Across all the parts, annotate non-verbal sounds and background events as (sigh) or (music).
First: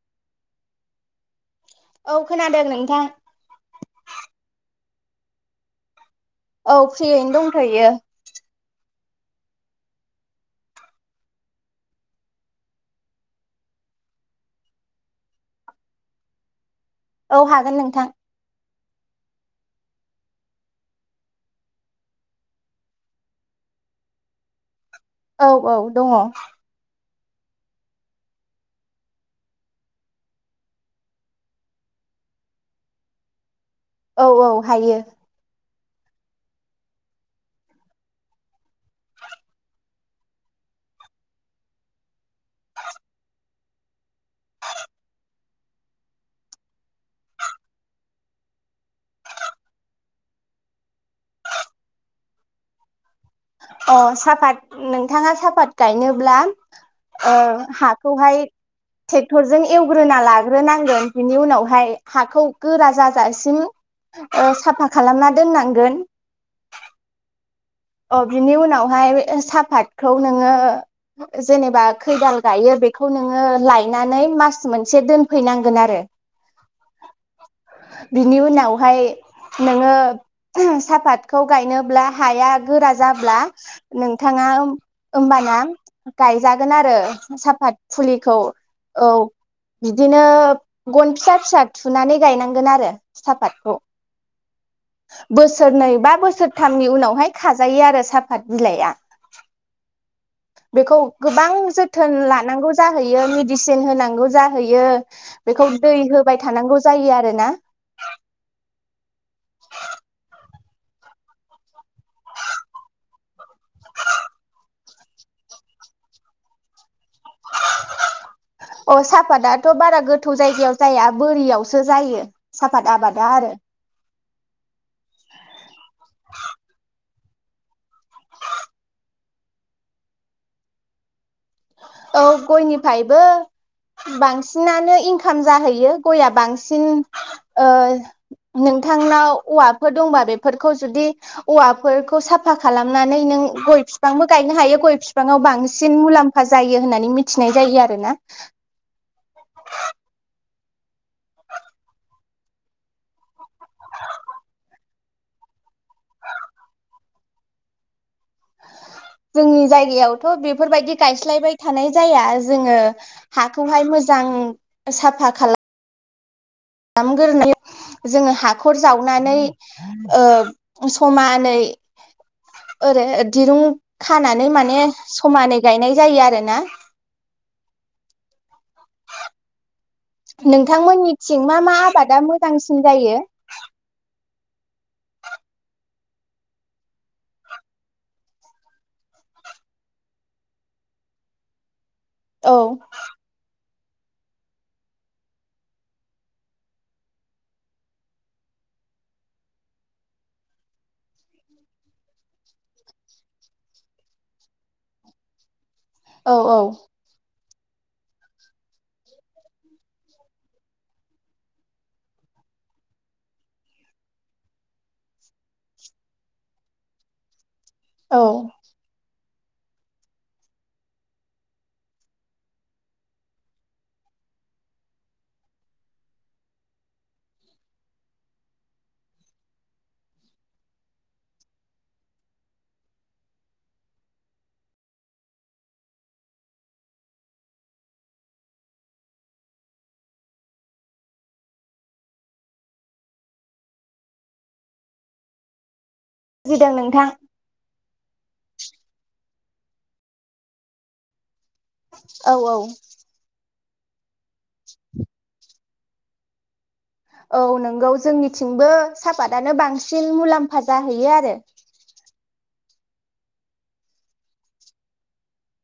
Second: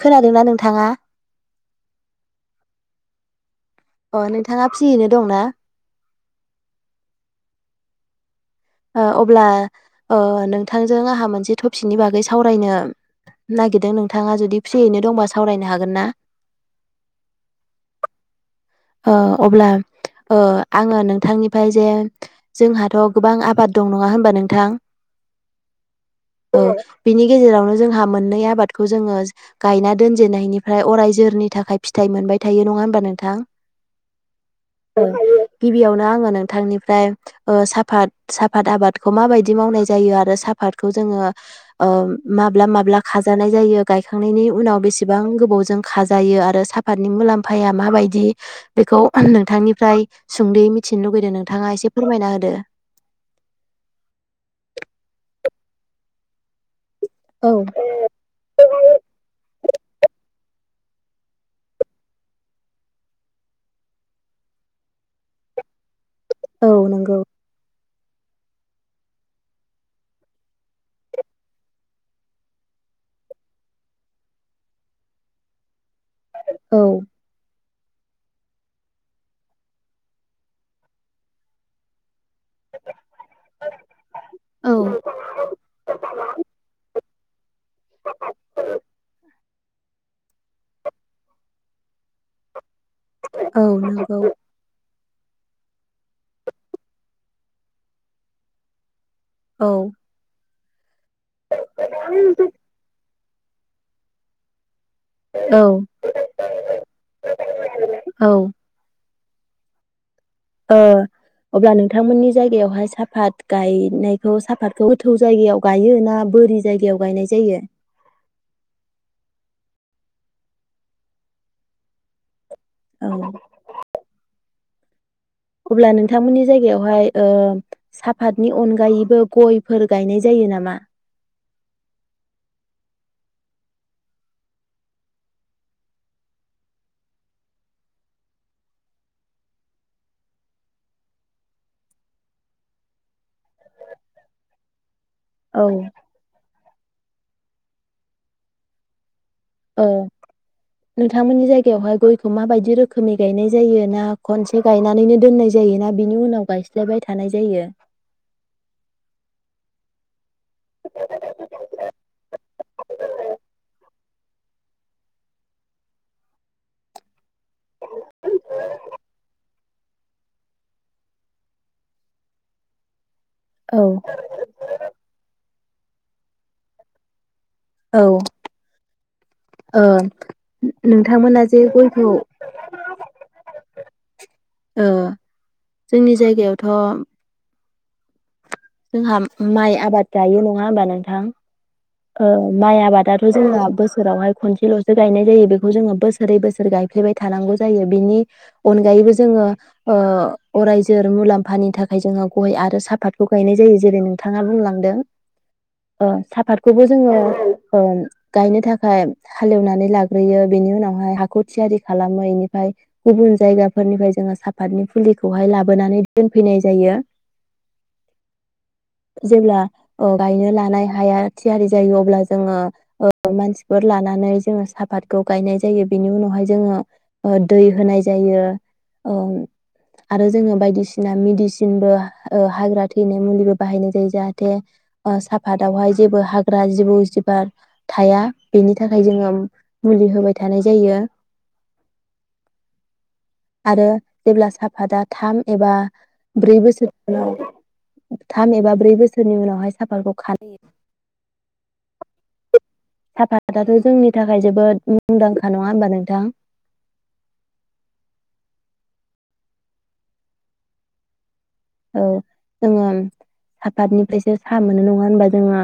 खोनादोंना नोंथाङा? औ खोनादों नोंथां अ नोंथाङा फ्रियैनो दंना? औ फ्रियैनो दंथ'यो ओ अब्ला ओ नोंथांजों आहा मोनसे टपिकनि बागै सावरायनो नागिरदों नोंथाङा जुदि फ्रियैनो दंबा सावरायनो हागोन ना? औ हागोन नोंथां ओ अब्ला ओ आङो नोंथांनिफ्राय जे जोंहाथ' गोबां आबाद दं नङा होनबा नोंथां औ औ दङ औ बिनि गेजेरावनो जोंहा मोननै आबादखौ जोङो गायना दोनजेननायनिफ्राय अराय जोरनि थाखाय फिथाइ मोनबाय थायो नङा होमबा नोंथां औ औ हायो (unintelligible) गिबियावनो आङो नोंथांनिफ्राय ओ साफात साफत आबादखौ माबायदि मावनाय जायो आरो साफातखौ जोङो ओ माब्ला माब्ला खाजानाय जायो गायखांनायनि उनाव बेसेबां गोबावजों खाजायो आरो साफातनि मुलाम्फाया माबायदि बेखौ नोंथांनिफ्राय सुंद'यै मिथिनो लुुगैदों नोंथाङा एसे फोरमायना होदो अ साहाफात नोंथाङा साफात गायनोब्ला ओ औ हाखौहाय टेक्टरजों एवग्रोना लाग्रोनांगोन बिनि उनावहाय हाखौ गोरा जाजासिम ओ साफा खालामना दोननांगोन औ नंगौ अ बिनि उनावहाय साहापातखौ नोङो जेनेबा खैदाल गायो बेखौ नोङो लायनानै मास मोनसे दोनफैनांगोन आरो औ बिनि उनावहाय नोङो सापातखौ गायनोब्ला हाया गोरा जाब्ला नोंथाङा औ ओमबाना गायजागोन आरो साफ फात फुलिखौ औ बिदिनो गन फिसा फिसा थुनानै गायनांगोन आरो औ सापातखौ नंगौ बोसोरनै बा बोसोरथामनि उनावहाय खाजायो आरो साफात बिलाइआ औ बेखौ गोबां जोथोन लानांगौ जाहैयो । यो मेदिसिन होनांगौ जाहैयो । औ बेखौ दै होबाय थानांगौ जायो आरोना । औ (inaudible) ओ अब्ला नोंथांमोननि जायगायावहाय साफात गायनायखौ साफात गोथौ जायगायाव गायो ना बोरि जायगायाव गायनाय जायो अ साहाफादाथ' बारा गो गोथौ जायगायाव जाया बोरियावसो जायो । साफाद औ आबादा आरो अब्ला नोंथांमोननि जायगायावहाय ओ साफतनि अनगायैबो गयफोर गायनाय जायो नामा? औ गयनिफ्रायबो बांसिनानो इनकाम जाहैयो गयआ बांसिन ओ नोंथांनाव औवाफोर दंबा बेफोरखौ जुदि औवाफोरखौ साफा खालामनानै नों गय बिफांबो गायनो हायो गय फिफां फिफाङाव औ बांसिन मुलाम्फा जायो होननानै मिथिनाय जायो आरोना । औ नोंथांमोननि जायगायावहाय गयखौ माबायदि रोखोमनि गायनाय जायो ना खनसे गायनानैनो दोननाय जायो ना बिनि उनाव गायस्लायबाय थानाय जायो । जोंनि जायगायाव थ' बेफोरबायदि गायस्लायबाय थानाय जाया जोङो हाखौहाय मो जां साफा खालाम खालाम ग्रोनानै जोङो हाखर जावनानै ओ समानै ओरै दिरुं औ खानानै माने समानै गायनाय जायो आरो ना । औ ओ नोंथांमोना नोंथांमोननिथिं जे मा मा गयखौ आबादा मोजांसिन जायो? ओ जोंनि जायगायावथ' जोंहा माइ आबाद जायो नङा होमबा नोंथां? ओ औ माइ आबादाथ' जोंना बो सोरावहाय खनसेल'सो गायनाय जायो बेखौ जोङो बोसोरै बोसोर गायफ्लेबाय थानांगौ जायो बिनि अनगायैबो जोङो ओ अरायजोर मुलामफानि थाखाय जोङो गय आरो साफातखौ गायनाय जायो जेरै नोंथाङा बुंलांदों । अ औ औ साफात खौबो जोङो ओ औ औ गायनो थाखाय हालेवनानै लाग्रोयो बेनि उनावहाय हाखौ थियारि खालामो बेनिफ्राय गुबुन जायगाफोरनिफ्राय जोङो साफातनि फुलिखौहाय लाबोनानै दोनफैनाय जायो । औ जेब्ला ओ गायनो लानाय हाया थियारि जायो अब्ला जोङो ओ मानसिफोर लानानै जोङो साफातखौ गायनाय जायो बेनि उनावहाय जोङो ओ दै होनाय जायो ओ आरो जोङो बायदिसिना मेडिसिनबो ओ हाग्रा थैनाय मुलिबो बाहायनाय जायो जाहाथे ओ साफातावहाय जेबो हाग्रा जिबौ जिबार थाया बेनि थाखाय जोङो मुलि होबाय थानाय जायो आरो जेब्ला साफाता थाम एबा ब्रै बुजिदों बोसोर नोंथां उनाव थाम एबा ब्रै बोसोरनि उनावहाय साफातखौ खानो होयो औ औ साफाताथ' जोंनि थाखाय जोबोद मुंदांखा नङा होनबा नोंथां औ नोंगौ जोंनिथिंबो सापातआनो बांसिन मुलामफा जाहैयो आरो औ जोङो सापातनिफ्रायसो साहा मोनो नङा होनबा जोङो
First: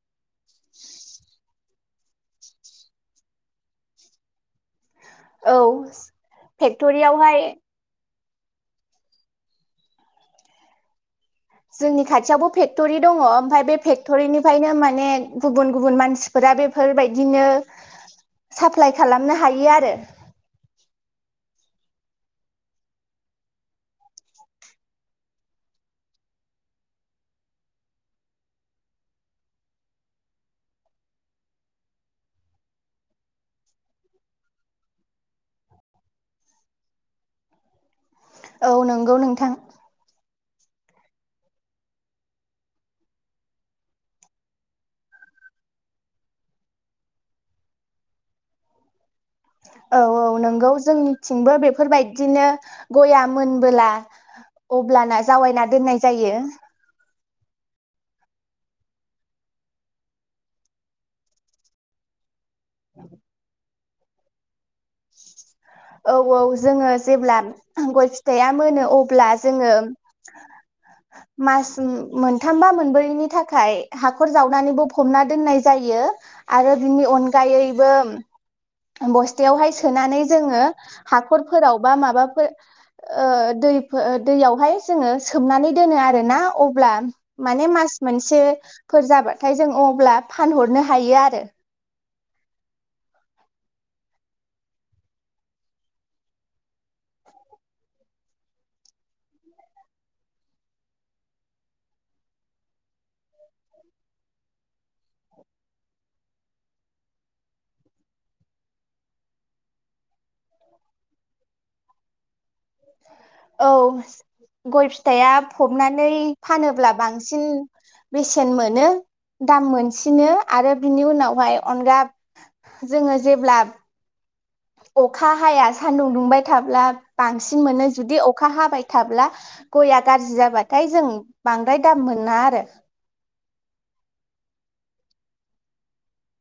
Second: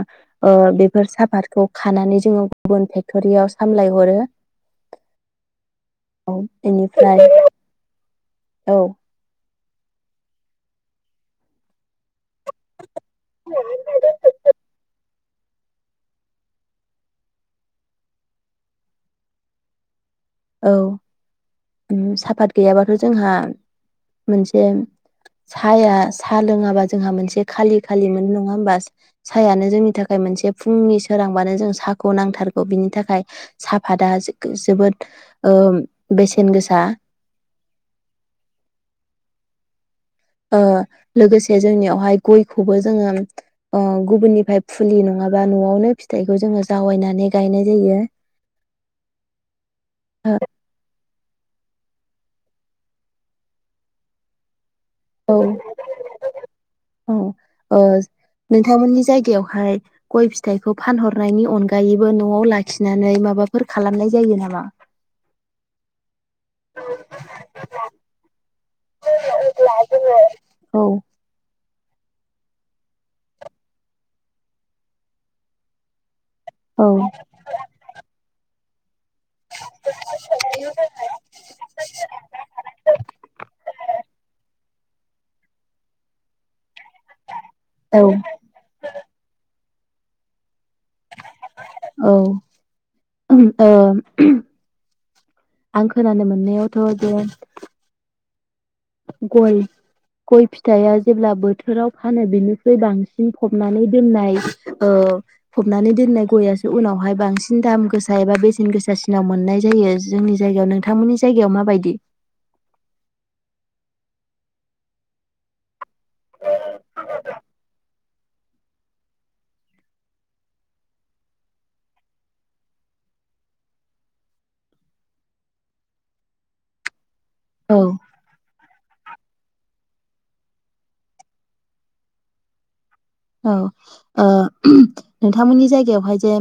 ओ बेफोर सापातखौ खानानै जोङो गुबुन फेक्टरियाव सामलायहरो औ औ बेनिफ्राय फेक्ट'रियावहाय औ जोंनि खा थियावबो फेक्ट'रि दङ ओमफ्राय बे फेक्टरिनिफ्रायनो माने गुबुन गुबुन मानसिफोरा बेफोरबायदिनो साप्लाय खालामनो हायो आरो औ साफात गैयाबाथ' जोंहा मोनसे साया साहा लोङाबा जोंहा मोनसे खालि खालि मोनो नङा होमबा साहायानो जोंनि थाखाय मोनसे फुंनि सोरांबानो जों साहाखौ नांथारगौ बिनि थाखाय साफादा जोबोद ओ बेसेन गोसा औ नंगौ नोंथां ओ लोगोसे जोंनियावहाय गयखौबो जोङो ओ गुबुननिफ्राय फुलि नङाबा न'आवनो फिथाइखौ जोङो जावायनानै गायनाय जायो औ औ नोंगौ जोंनि थिंबो बेफोरबायदिनो गया मोनबोला अब्लाना औ जावायना दोननाय जायो ओ नोंथांमोननि जायगायावहाय गय फिथाइखौ फानहरनायनि अनगायैबो न'आव लाखिनानै माबाफोर खालामनाय जायो नामा औ औ जोङो जेब्ला गय फिथाइया मोनो अब्ला जोङो औ मास मोनथामबा मोनब्रैनि थाखाय हाखर जावनानैबो फमना दोननाय जायो आरो औ बिनि अनगायैबो बस्थायावहाय सोनानै हाखरफोराव बा माबाफोर दै दैयावहाय जोङो सोमनानै दोनो आरोना अब्ला माने मास औ मोनसे फोर जाबाथाय जों अब्ला फानहरनो हायो आरो औ ओ आं खोनानो मोननायावथ' बेे गय गय फिथाइया जेब्ला बोथोराव फानो बेनिख्रुइ बांसिन फबनानै दोननाय ओ फबनानै दोननाय गययासो उनावहाय बांसिन दाम गोसा एबा बेसेन गोसासिनाव मोननाय जायो जोंनि जायगायाव नोंथांमोननि जायगायाव माबायदि औ गय फिथाइया नानै फानोब्ला बांसिन बेसेन मोनो दाम मोनसिनो आरो बिनि उनावहाय अनगा जोङो जेब्ला अखा हाया सानदुं दुंबाय थाब्ला बांसिन औ मोनो जुदि अखा हाबाय थाब्ला गया गाज्रि जाबाथाय जों बांद्राय दाम मोना आरो औ नोंथांमोननि जायगायावहाय जे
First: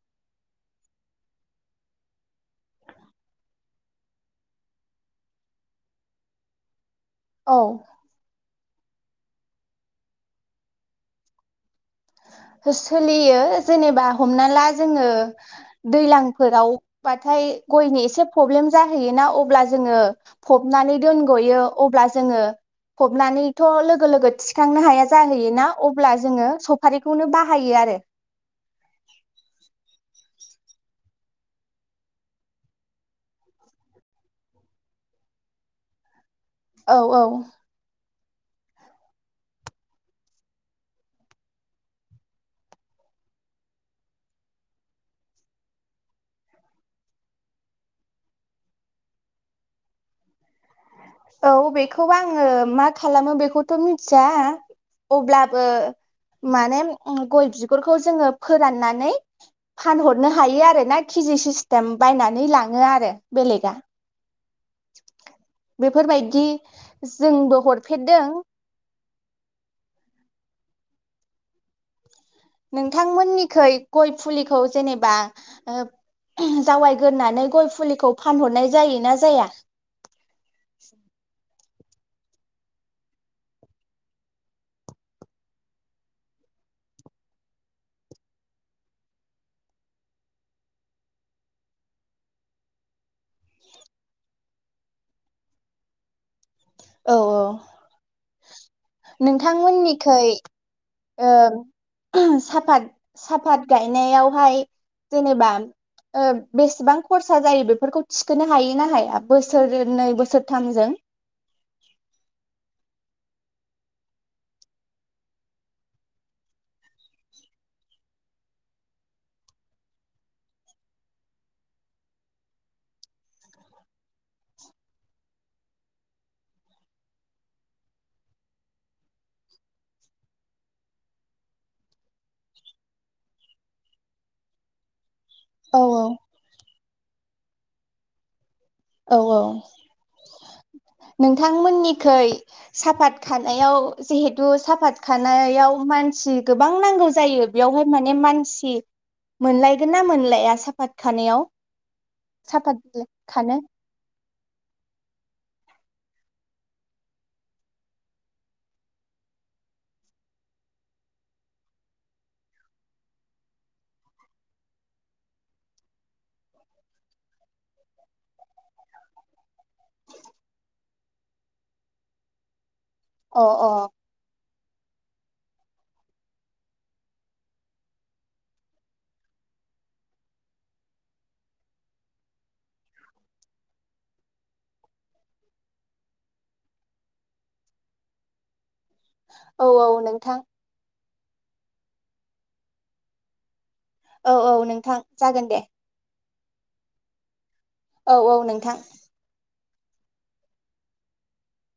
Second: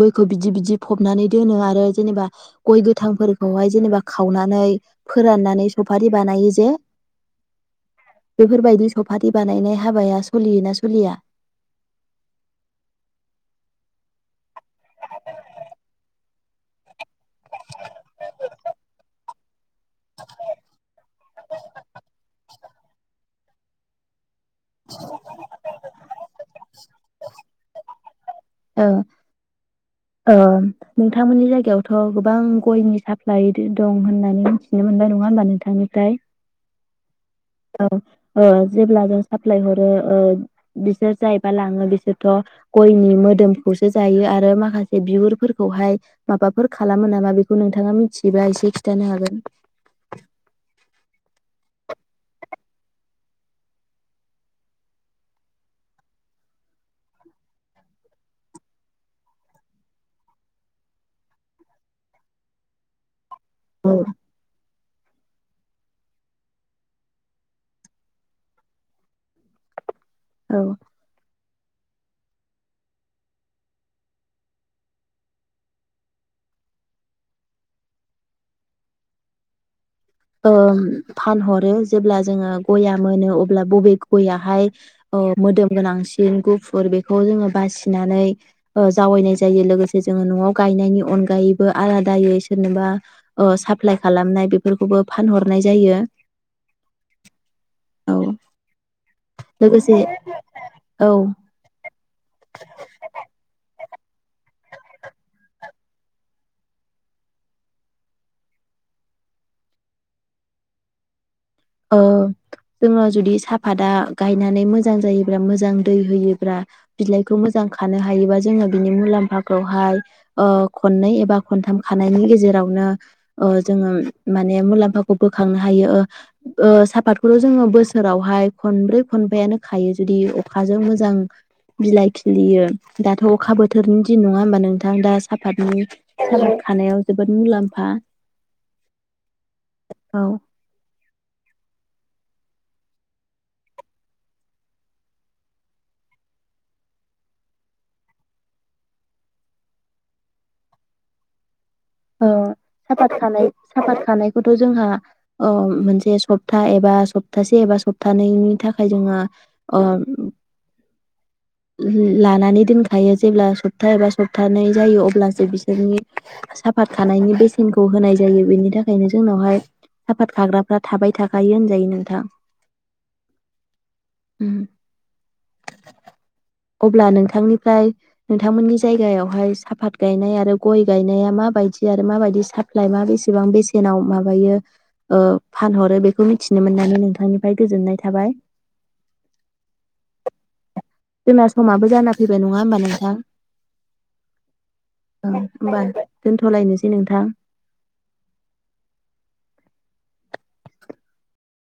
गयखौ बिदि बिदि फबनानै दोनो आरो जेनेबा गय गोथांफोरखौहाय जेनेबा खावनानै फोराननानै सुफारि बानायो जे औ बेफोरबायदि सपारि बानायनाय हाबाया सलियोना सलिया? सोलियो जेनेबा हमना ला जोङो दैज्लांफोरावबाथाय गयनि एसे प्रब्लेम जाहैयोना अब्ला जोङो फबनानै दोनग'यो अब्ला जोङो फबनानैथ लोगो लोगो थि खांनो हाया जाहैयोना अब्ला जोङो सफारि नो बाहायो आरो औ। नोंथांमोननि जायगायावथ' गोबां गयनि साप्लाइ दं होननानै मिथिनो मोनबाय नङा होमबा नोंथांनिफ्राय औ औ। ओ जेब्ला जों साप्लाय हरो ओ बिसोर जायबा लाङो बिसोरथ' गयनि मोदोमखौसो जायो आरो माखासे बे बिगुरफोरखौहाय माबाफोर खालामो नामा? बेखौ नोंथाङा मिथियोबा एसे खिन्थानो हागोन। औ बेखौ आङो मा खालामो बेखौथ' मिथिया अब्लाबो माने गय बिगुरखौ जोङो फोराननानै फानहरनो हायो आर ना केजि सिस्टेम बायनानै लाङो आरो। बेलेगा बेफोरबायदि जोंबो हरफेरदों- औ। नोंथांमोननिखै गय फुलिखौ जेनेबा जावायगोरनानै गय फुलिखौ फानहरनाय जायो ना जाया? ओ फान हर रो जेब्ला जोङो गया मोनो। अब्ला बबे गयाहाय मोदोम गोनांसिन गुफुर बेखौ जोङो बासिनानै जावैनाय जायो। लोगोसे जोङो न'आव गायनायनि अनगायैबो आलादायै सोरनोबा साप्लााय खालामनाय बेफोरखौ खौबो फानहरनाय जायो। औ औ। लोगोसे नोंथांमोननिखै औ ओ साफात साफात गायनायावहाय जेनेबा बेसेबां खरसा जायो बेफोरखौ थिखोनो हायो ना हाया बोसोरनै बोसोरथामजों। ओ जोङो जुदि साहाफादा गायनानै मोजां जायोब्ला मोजां दै होयोब्ला बिलाइखौ मोजां खानो हायोबा जोङो बिनि मुलाम्फाखौहाय खननै एबा खनथाम खानायनि गेजेरावनो जोङो माने मुलाम्फाखौ बोखांनो हायो। साफातखौथ' जोङो बोसोरावहाय खनब्रै खनबानो खायो जुदि अखाजों मोजां बिलाइ खिलियो दाथ' अखा बोथोरनि दिन नङा होमबा नोंथां। औ साफादनि साहा खानायाव जोबोद मुलाम्फा औ औ औ नों नोंथांमोननिखै साफात खानायाव जिहेथु साफात खानायाव मानसि गोबां नांगौ जायो बेयावहाय माने मानसि मोनलायगोन ना मोनलाया साफात खानायाव? साफात बिलाइ खानो साफात खानायखौथ' जोंहा मोनसे सप्ता एबा सप्तासे एबा सप्तानैनि थाखाय जोंहा ओ लानानै दोनखायो जेब्ला सप्ता एबा सप्तानै जायो अब्लासो बिसोरनि साफात खानायनि बेसेनखौ होनाय जायो बेनि थाखायनो जोंनावहाय साफात खाग्राफ्रा थाबाय थाखायो होनजायो नोंथां। अ अ। अब्ला नोंथांनिफ्राय नोंथांमोननि जायगायावहाय साफात गायनाय आरो गय गायनाया माबायदि आरो माबायदि साप्लाइ मा बेसेबां बेसेनाव माबायो फानहरो बेखौ मिथिनो मोननानै नोंथांनिफ्राय गोजोननाय थाबाय। औ औ नोंथां। जोंना समाबो जाना फैबाय नङा होमबा नोंथां? औ औ नोंथां जागोन दे होमबा दोनथ'लायनोसै नोंथां। औ औ नोंथां।